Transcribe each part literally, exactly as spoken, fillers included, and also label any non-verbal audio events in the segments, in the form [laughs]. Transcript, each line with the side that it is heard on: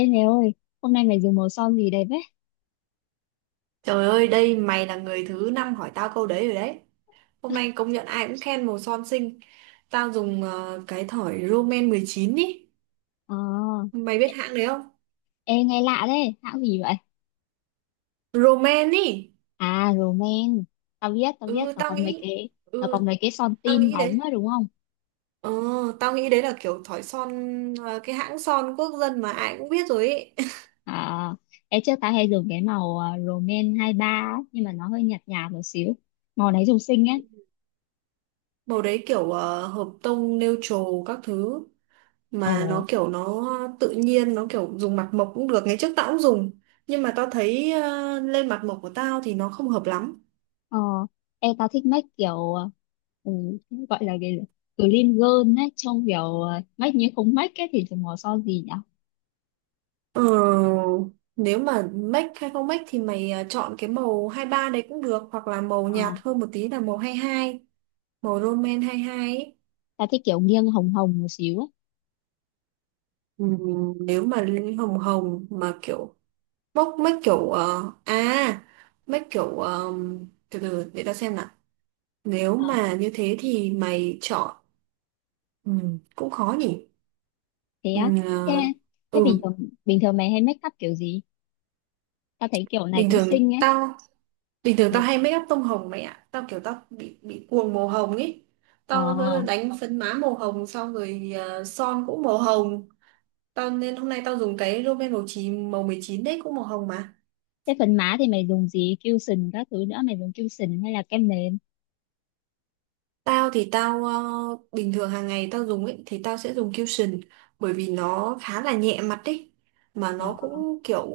left: Ê mày ơi, hôm nay mày dùng màu son gì đẹp đấy?
right: Trời ơi, đây mày là người thứ năm hỏi tao câu đấy rồi đấy. Hôm nay công nhận ai cũng khen màu son xinh. Tao dùng ờ, cái thỏi Roman mười chín ý.
left: Ờ,
right: Mày biết hãng đấy không?
left: ê nghe lạ đấy, hãng gì vậy?
right: Roman ý.
left: À, roman, tao biết, tao biết,
right: Ừ,
left: tao
right: tao
left: có mấy
right: nghĩ.
left: cái, tao
right: Ừ,
left: có mấy cái son
right: tao
left: tin
right: nghĩ
left: bóng
right: đấy.
left: á đúng không?
right: Ờ, tao nghĩ đấy là kiểu thỏi son, ờ, cái hãng son quốc dân mà ai cũng biết rồi ý. [laughs]
left: À, ê trước tao hay dùng cái màu à, Roman hai ba á, nhưng mà nó hơi nhạt nhạt một xíu. Màu này dùng xinh ấy.
right: Màu đấy kiểu ờ, hợp tông, neutral các thứ.
left: Ồ,
right: Mà nó kiểu nó tự nhiên, nó kiểu dùng mặt mộc cũng được. Ngày trước tao cũng dùng, nhưng mà tao thấy ờ, lên mặt mộc của tao thì nó không hợp lắm.
left: ờ, ê tao thích make kiểu, à, ừ, gọi là cái gì? Clean girl ấy, trông kiểu à, make như không make ấy thì dùng màu son gì nhỉ?
right: Ờ, nếu mà make hay không make thì mày ờ, chọn cái màu hai ba đấy cũng được, hoặc là màu
left: Ờ,
right: nhạt hơn một tí là màu hai hai, màu Roman hai hai ấy.
left: tao thích kiểu nghiêng hồng hồng một xíu ấy.
right: Ừ, nếu mà lên hồng hồng mà kiểu bốc make kiểu ờ, à make kiểu ờ, từ từ để tao xem nào. Nếu mà như thế thì mày chọn, ừ, cũng khó nhỉ.
left: Thế
right: Ừ,
left: á? Thế thế
right: ừ,
left: bình thường bình thường mày hay make up kiểu gì? Tao thấy kiểu này
right: bình
left: cũng
right: thường
left: xinh ấy.
right: tao bình thường tao
left: Được.
right: hay make up tông hồng mày ạ. Tao kiểu tao bị bị cuồng màu hồng ấy.
left: Ờ,
right: Tao nó đánh phấn má màu hồng, xong rồi ờ, son cũng màu hồng. Tao nên hôm nay tao dùng cái Rimmel màu chín màu mười chín đấy cũng màu hồng mà.
left: thế phần má thì mày dùng gì, cushion các thứ nữa, mày dùng cushion hay là kem nền?
right: Tao thì tao ờ, bình thường hàng ngày tao dùng ấy thì tao sẽ dùng Cushion, bởi vì nó khá là nhẹ mặt ấy. Mà
left: Ờ,
right: nó cũng kiểu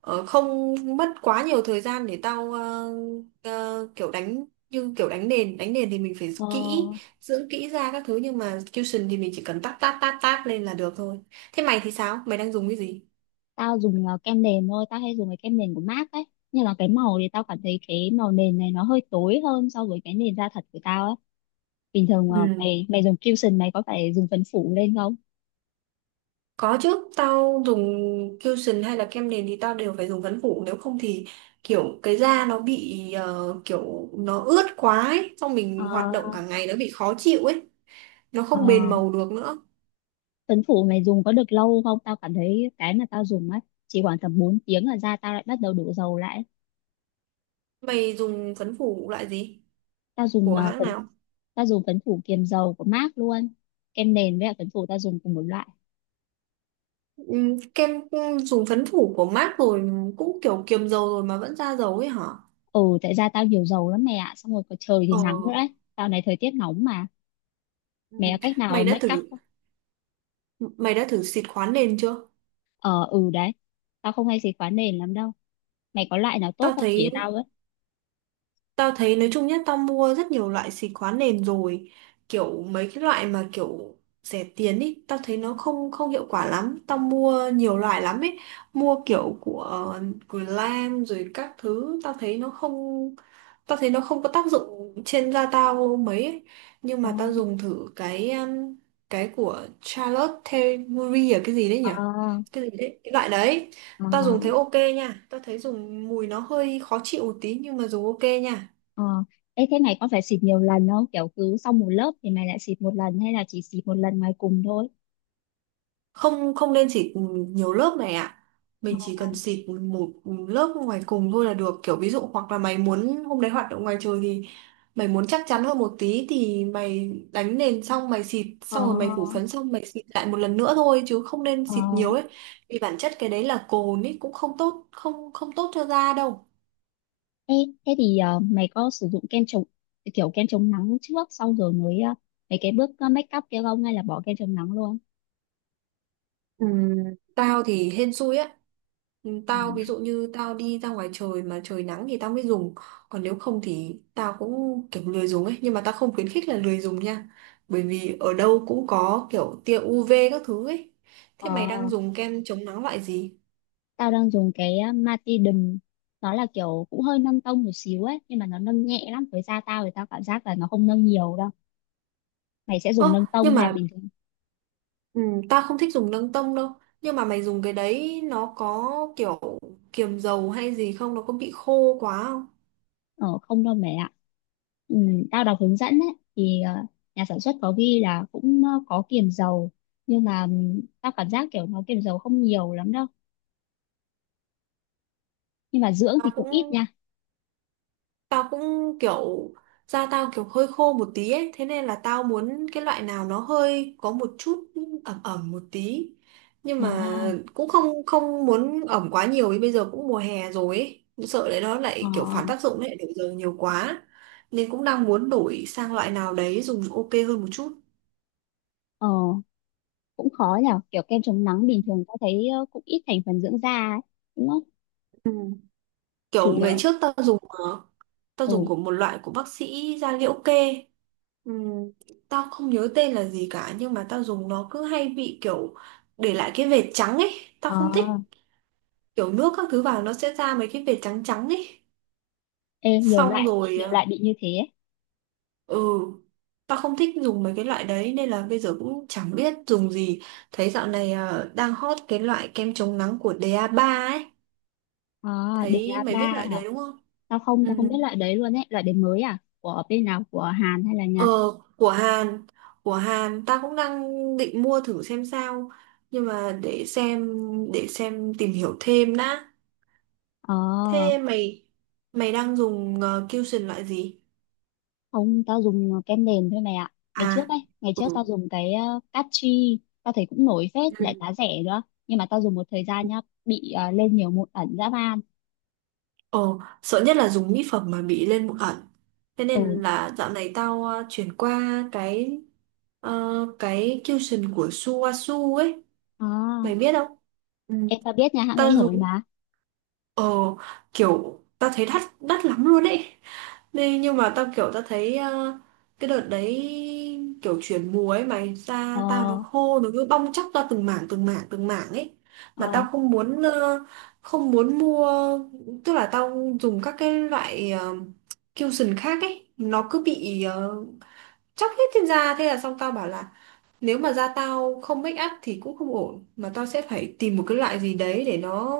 right: ờ, không mất quá nhiều thời gian để tao ờ, ờ, kiểu đánh, như kiểu đánh nền. Đánh nền thì mình phải
left: ờ,
right: kỹ dưỡng kỹ ra các thứ, nhưng mà Cushion thì mình chỉ cần tát tát tát tát lên là được thôi. Thế mày thì sao? Mày đang dùng cái gì?
left: tao dùng ờ, kem nền thôi, tao hay dùng cái kem nền của em ây xê ấy, nhưng mà cái màu thì tao cảm thấy cái màu nền này nó hơi tối hơn so với cái nền da thật của tao ấy. Bình thường ờ,
right: Ừ.
left: mày mày dùng cushion mày có phải dùng phấn phủ lên không?
right: Có chứ, tao dùng cushion hay là kem nền thì tao đều phải dùng phấn phủ, nếu không thì kiểu cái da nó bị ờ, kiểu nó ướt quá ấy, xong
left: Ờ,
right: mình hoạt động cả ngày nó bị khó chịu ấy, nó
left: ờ,
right: không bền màu được nữa.
left: Tuấn Phủ mày dùng có được lâu không? Tao cảm thấy cái mà tao dùng á chỉ khoảng tầm bốn tiếng là da tao lại bắt đầu đổ dầu lại.
right: Mày dùng phấn phủ loại gì?
left: Tao dùng
right: Của
left: ờ,
right: hãng
left: phấn
right: nào?
left: tao dùng phấn phủ kiềm dầu của em ây xê luôn. Kem nền với lại phấn phủ tao dùng cùng một loại.
right: Ừm, kem ừm, dùng phấn phủ của MAC rồi, cũng kiểu kiềm dầu rồi mà vẫn ra dầu ấy hả?
left: Ừ, tại da tao nhiều dầu lắm mẹ ạ. Xong rồi có trời thì
right: Ờ.
left: nắng nữa đấy. Dạo này thời tiết nóng mà.
right: Ừ.
left: Mẹ có cách nào
right: Mày đã
left: make up
right: thử
left: không?
right: Mày đã thử xịt khoáng nền chưa?
left: Ờ, ừ đấy. Tao không hay xịt khóa nền lắm đâu. Mày có loại nào tốt
right: Tao
left: không,
right: thấy
left: chỉ tao với.
right: Tao thấy nói chung nhá, tao mua rất nhiều loại xịt khóa nền rồi. Kiểu mấy cái loại mà kiểu rẻ tiền ý, tao thấy nó không không hiệu quả lắm. Tao mua nhiều loại lắm ấy, mua kiểu của của Lam rồi các thứ, tao thấy nó không, tao thấy nó không có tác dụng trên da tao mấy ấy. Nhưng
left: Ờ,
right: mà tao dùng thử cái um, cái của Charlotte Tilbury, à, cái gì đấy
left: ờ,
right: nhỉ? Cái gì đấy, cái loại đấy.
left: ờ,
right: Tao dùng thấy ok nha, tao thấy dùng mùi nó hơi khó chịu một tí nhưng mà dùng ok nha.
left: ờ, ê thế này có phải xịt nhiều lần không? Kiểu cứ sau một lớp thì mày lại xịt một lần hay là chỉ xịt một lần ngoài cùng thôi?
right: Không không nên xịt nhiều lớp này ạ. Mình chỉ cần xịt một lớp ngoài cùng thôi là được, kiểu ví dụ hoặc là mày muốn hôm đấy hoạt động ngoài trời thì mày muốn chắc chắn hơn một tí thì mày đánh nền xong mày xịt
left: Ờ,
right: xong rồi mày phủ
left: ờ,
right: phấn xong mày xịt lại một lần nữa thôi, chứ không nên
left: ờ.
right: xịt nhiều ấy. Vì bản chất cái đấy là cồn ấy, cũng không tốt, không không tốt cho da đâu.
left: Ê, thế thì ờ, mày có sử dụng kem chống, kiểu kem chống nắng trước xong rồi mới ờ, mấy cái bước ờ, make up kia không, hay là bỏ kem chống nắng luôn?
right: Ừ, tao thì hên xui á. Ừ,
left: Ờ,
right: tao ví dụ như tao đi ra ngoài trời mà trời nắng thì tao mới dùng. Còn nếu không thì tao cũng kiểu lười dùng ấy. Nhưng mà tao không khuyến khích là lười dùng nha. Bởi vì ở đâu cũng có kiểu tia u vê các thứ ấy.
left: ờ,
right: Thế mày đang dùng kem chống nắng loại gì?
left: tao đang dùng cái ờ, Matidum, nó là kiểu cũng hơi nâng tông một xíu ấy, nhưng mà nó nâng nhẹ lắm, với da tao thì tao cảm giác là nó không nâng nhiều đâu. Mày sẽ dùng
right: Ơ,
left: nâng
right: nhưng
left: tông hay
right: mà
left: là bình thường?
right: ừ, tao không thích dùng nâng tông đâu. Nhưng mà mày dùng cái đấy nó có kiểu kiềm dầu hay gì không? Nó có bị khô quá không?
left: Ờ, không đâu mẹ ạ. Ừ, tao đọc hướng dẫn ấy, thì ờ, nhà sản xuất có ghi là cũng ờ, có kiềm dầu, nhưng mà ừm, tao cảm giác kiểu nó kiềm dầu không nhiều lắm đâu, nhưng mà dưỡng thì
right: Tao
left: cũng ít
right: cũng
left: nha.
right: Tao cũng kiểu da tao kiểu hơi khô một tí ấy, thế nên là tao muốn cái loại nào nó hơi có một chút ẩm ẩm một tí. Nhưng
left: Ờ,
right: mà cũng không không muốn ẩm quá nhiều, vì bây giờ cũng mùa hè rồi ấy, cũng sợ đấy nó
left: ờ,
right: lại kiểu phản tác dụng lại đổi giờ nhiều quá. Nên cũng đang muốn đổi sang loại nào đấy dùng ok hơn một chút.
left: ờ, cũng khó nhở, kiểu kem chống nắng bình thường tao thấy ờ, cũng ít thành phần dưỡng da ấy, đúng không?
right: Ừ.
left: Chủ
right: Kiểu ngày
left: yếu
right: trước tao dùng ờ, tao
left: ừ,
right: dùng của một loại của bác sĩ da liễu kê. Ừm, tao không nhớ tên là gì cả, nhưng mà tao dùng nó cứ hay bị kiểu để lại cái vệt trắng ấy, tao
left: ờ,
right: không thích kiểu nước các thứ vào nó sẽ ra mấy cái vệt trắng trắng ấy,
left: ê, nhiều
right: xong
left: loại,
right: rồi
left: nhiều
right: à,
left: loại bị như thế ấy.
right: ừ, tao không thích dùng mấy cái loại đấy nên là bây giờ cũng chẳng biết dùng gì. Thấy dạo này à, đang hot cái loại kem chống nắng của da ba ấy.
left: Ờ, đề
right: Thấy mày
left: a ba
right: biết loại
left: hả?
right: đấy đúng không?
left: tao không
right: Ừ.
left: tao không biết loại đấy luôn ấy, loại đấy mới à, của bên nào, của Hàn hay là
right: Ờ,
left: Nhật?
right: của Hàn, của Hàn ta cũng đang định mua thử xem sao, nhưng mà để xem, để xem tìm hiểu thêm đã.
left: Ờ,
right: Thế mày mày đang dùng uh, Cushion loại gì?
left: không, tao dùng ờ, kem nền thôi mày ạ. Ngày trước
right: À,
left: ấy, ngày
right: ừ.
left: trước tao dùng cái uh, Cachi, tao thấy cũng nổi phết, lại
right: Ừ.
left: giá rẻ nữa. Nhưng mà tao dùng một thời gian nhá, bị ờ, lên nhiều mụn ẩn dã man.
right: Ờ, sợ nhất là dùng mỹ phẩm mà bị lên mụn ẩn. Thế
left: Ừ,
right: nên là dạo này tao ờ, chuyển qua cái ờ, cái Cushion của suasu ấy,
left: à,
right: mày biết không? Ừ.
left: em tao biết nhà hãng ấy
right: Tao
left: nổi
right: dùng.
left: mà.
right: Ờ, kiểu tao thấy đắt đắt lắm luôn ấy. Nên nhưng mà tao kiểu tao thấy ờ, cái đợt đấy kiểu chuyển mùa ấy mày,
left: Ờ,
right: da tao nó khô nó cứ bong tróc ra từng mảng từng mảng từng mảng ấy. Mà
left: ờ,
right: tao không muốn ờ, không muốn mua, tức là tao dùng các cái loại ờ, cushion khác ấy, nó cứ bị ờ, tróc hết trên da. Thế là xong, tao bảo là nếu mà da tao không make up thì cũng không ổn, mà tao sẽ phải tìm một cái loại gì đấy để nó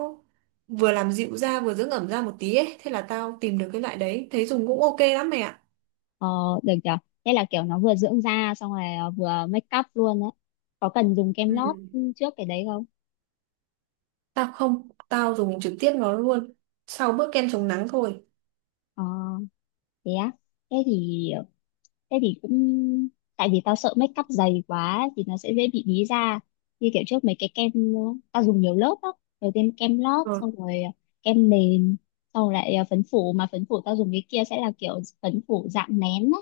right: vừa làm dịu da vừa dưỡng ẩm da một tí ấy. Thế là tao tìm được cái loại đấy thấy dùng cũng ok lắm mẹ ạ.
left: ờ, được chưa? Thế là kiểu nó vừa dưỡng da, xong rồi ờ, vừa make up luôn đấy. Có cần dùng kem
right: Ừ.
left: lót trước cái đấy không?
right: Tao không, tao dùng trực tiếp nó luôn sau bước kem chống nắng thôi.
left: Ờ, thế á. Thế thì ờ, thế thì cũng, tại vì tao sợ make up dày quá thì nó sẽ dễ bị bí da, như kiểu trước mấy cái kem ờ, tao dùng nhiều lớp á, đầu tiên kem lót,
right: Ờ.
left: xong rồi ờ, kem nền, xong rồi lại ờ, phấn phủ, mà phấn phủ tao dùng cái kia sẽ là kiểu phấn phủ dạng nén á,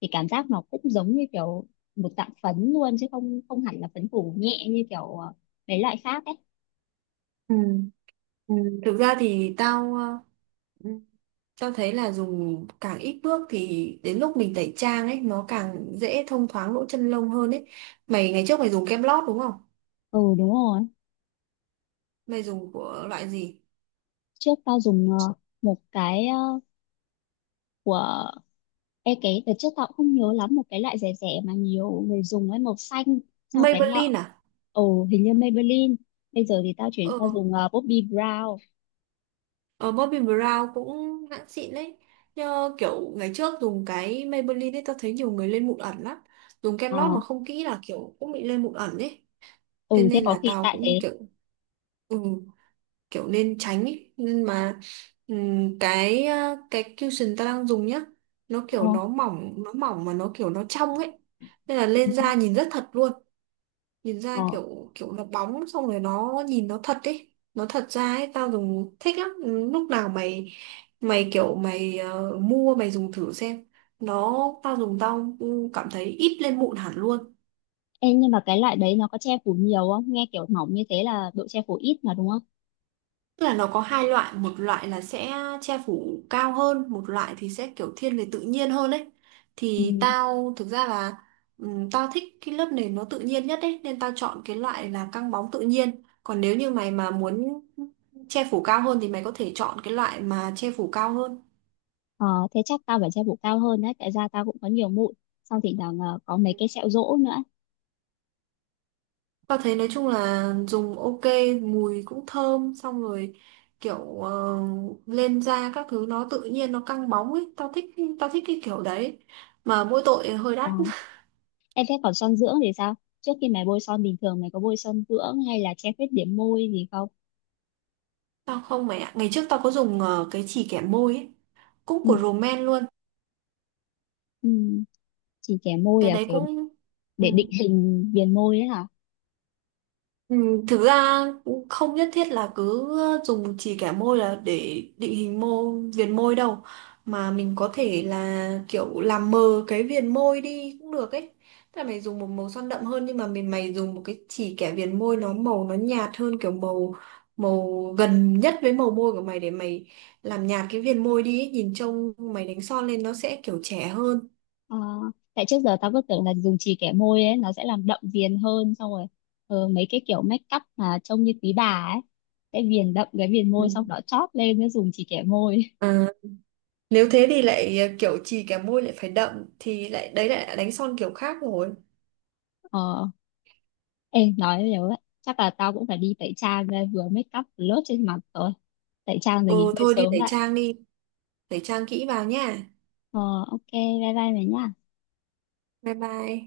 left: thì cảm giác nó cũng giống như kiểu một dạng phấn luôn, chứ không không hẳn là phấn phủ nhẹ như kiểu ờ, mấy loại khác ấy.
right: Ừ. Ừ. Thực ra thì tao, ờ, ừ, tao thấy là dùng càng ít bước thì đến lúc mình tẩy trang ấy nó càng dễ thông thoáng lỗ chân lông hơn ấy. Mày ngày trước mày dùng kem lót đúng không?
left: Ừ đúng rồi,
right: Mày dùng của loại gì?
left: trước tao dùng ờ, một cái ờ, của ê, cái đợt trước tao cũng không nhớ lắm, một cái loại rẻ rẻ mà nhiều người dùng ấy, màu xanh, sau cái lọ.
right: Maybelline à?
left: Ồ, hình như Maybelline. Bây giờ thì tao chuyển
right: Ờ,
left: qua dùng uh, Bobbi Brown.
right: ờ, Bobbi Brown cũng hãng xịn đấy. Nhờ kiểu ngày trước dùng cái Maybelline ấy, tao thấy nhiều người lên mụn ẩn lắm. Dùng kem
left: Ờ,
right: lót mà không kỹ là kiểu cũng bị lên mụn ẩn ấy. Thế
left: ừ thế
right: nên
left: có
right: là
left: khi
right: tao
left: tại
right: cũng
left: thế.
right: kiểu ừ, kiểu nên tránh ấy. Nhưng mà ừm, cái ờ, cái cushion tao đang dùng nhá. Nó
left: Ờ,
right: kiểu nó mỏng nó mỏng mà nó kiểu nó trong ấy. Nên là
left: ừ.
right: lên da nhìn rất thật luôn. Nhìn
left: Ờ,
right: ra kiểu kiểu nó bóng, xong rồi nó nhìn nó thật ấy, nó thật ra ấy, tao dùng thích lắm. Ừ, lúc nào mày mày kiểu mày ờ, mua mày dùng thử xem. Nó, tao dùng tao ừ, cảm thấy ít lên mụn hẳn luôn.
left: ê, nhưng mà cái loại đấy nó có che phủ nhiều không? Nghe kiểu mỏng như thế là độ che phủ ít mà, đúng không?
right: Tức là nó có hai loại, một loại là sẽ che phủ cao hơn, một loại thì sẽ kiểu thiên về tự nhiên hơn ấy.
left: Ừ.
right: Thì tao thực ra là ừm, tao thích cái lớp nền nó tự nhiên nhất ấy, nên tao chọn cái loại là căng bóng tự nhiên. Còn nếu như mày mà muốn che phủ cao hơn thì mày có thể chọn cái loại mà che phủ cao hơn.
left: Ờ, thế chắc tao phải che phủ cao hơn đấy, tại da tao cũng có nhiều mụn, xong thì là có mấy cái sẹo rỗ nữa.
right: Tao thấy nói chung là dùng ok, mùi cũng thơm, xong rồi kiểu ờ, lên da các thứ nó tự nhiên nó căng bóng ấy, tao thích tao thích cái kiểu đấy. Mà mỗi tội hơi
left: Ờ.
right: đắt.
left: Em thấy còn son dưỡng thì sao? Trước khi mày bôi son bình thường, mày có bôi son dưỡng hay là che khuyết điểm môi gì không?
right: Tao không mày ạ. Ngày trước tao có dùng ờ, cái chì kẻ môi ấy. Cũng
left: Ừ.
right: của Roman luôn.
left: Ừ. Chỉ kẻ môi
right: Cái
left: là
right: đấy
left: kiểu
right: cũng... Ừ.
left: để định hình viền môi ấy hả?
right: Ừ, thực ra cũng không nhất thiết là cứ dùng chỉ kẻ môi là để định hình mô viền môi đâu, mà mình có thể là kiểu làm mờ cái viền môi đi cũng được ấy. Tức là mày dùng một màu son đậm hơn, nhưng mà mình mày dùng một cái chỉ kẻ viền môi nó màu nó nhạt hơn kiểu màu màu gần nhất với màu môi của mày để mày làm nhạt cái viền môi đi ấy. Nhìn trông mày đánh son lên nó sẽ kiểu trẻ hơn.
left: Ờ, tại trước giờ tao cứ tưởng là dùng chì kẻ môi ấy nó sẽ làm đậm viền hơn, xong rồi ờ, mấy cái kiểu make up mà trông như quý bà ấy sẽ viền đậm cái viền môi, xong
right: Ừ.
left: đó chóp lên mới dùng chì kẻ môi.
right: Ờ, nếu thế thì lại ờ, kiểu chì cái môi lại phải đậm thì lại đấy lại đánh son kiểu khác rồi.
left: Ờ, em nói nhiều ấy. Chắc là tao cũng phải đi tẩy trang đây, vừa make up vừa lót trên mặt rồi. Tẩy trang rồi nghỉ
right: Ừ
left: ngơi
right: thôi đi
left: sớm
right: tẩy
left: lại.
right: trang đi, tẩy trang kỹ vào nha.
left: Ờ, ok, bye bye mày nhá.
right: Bye bye.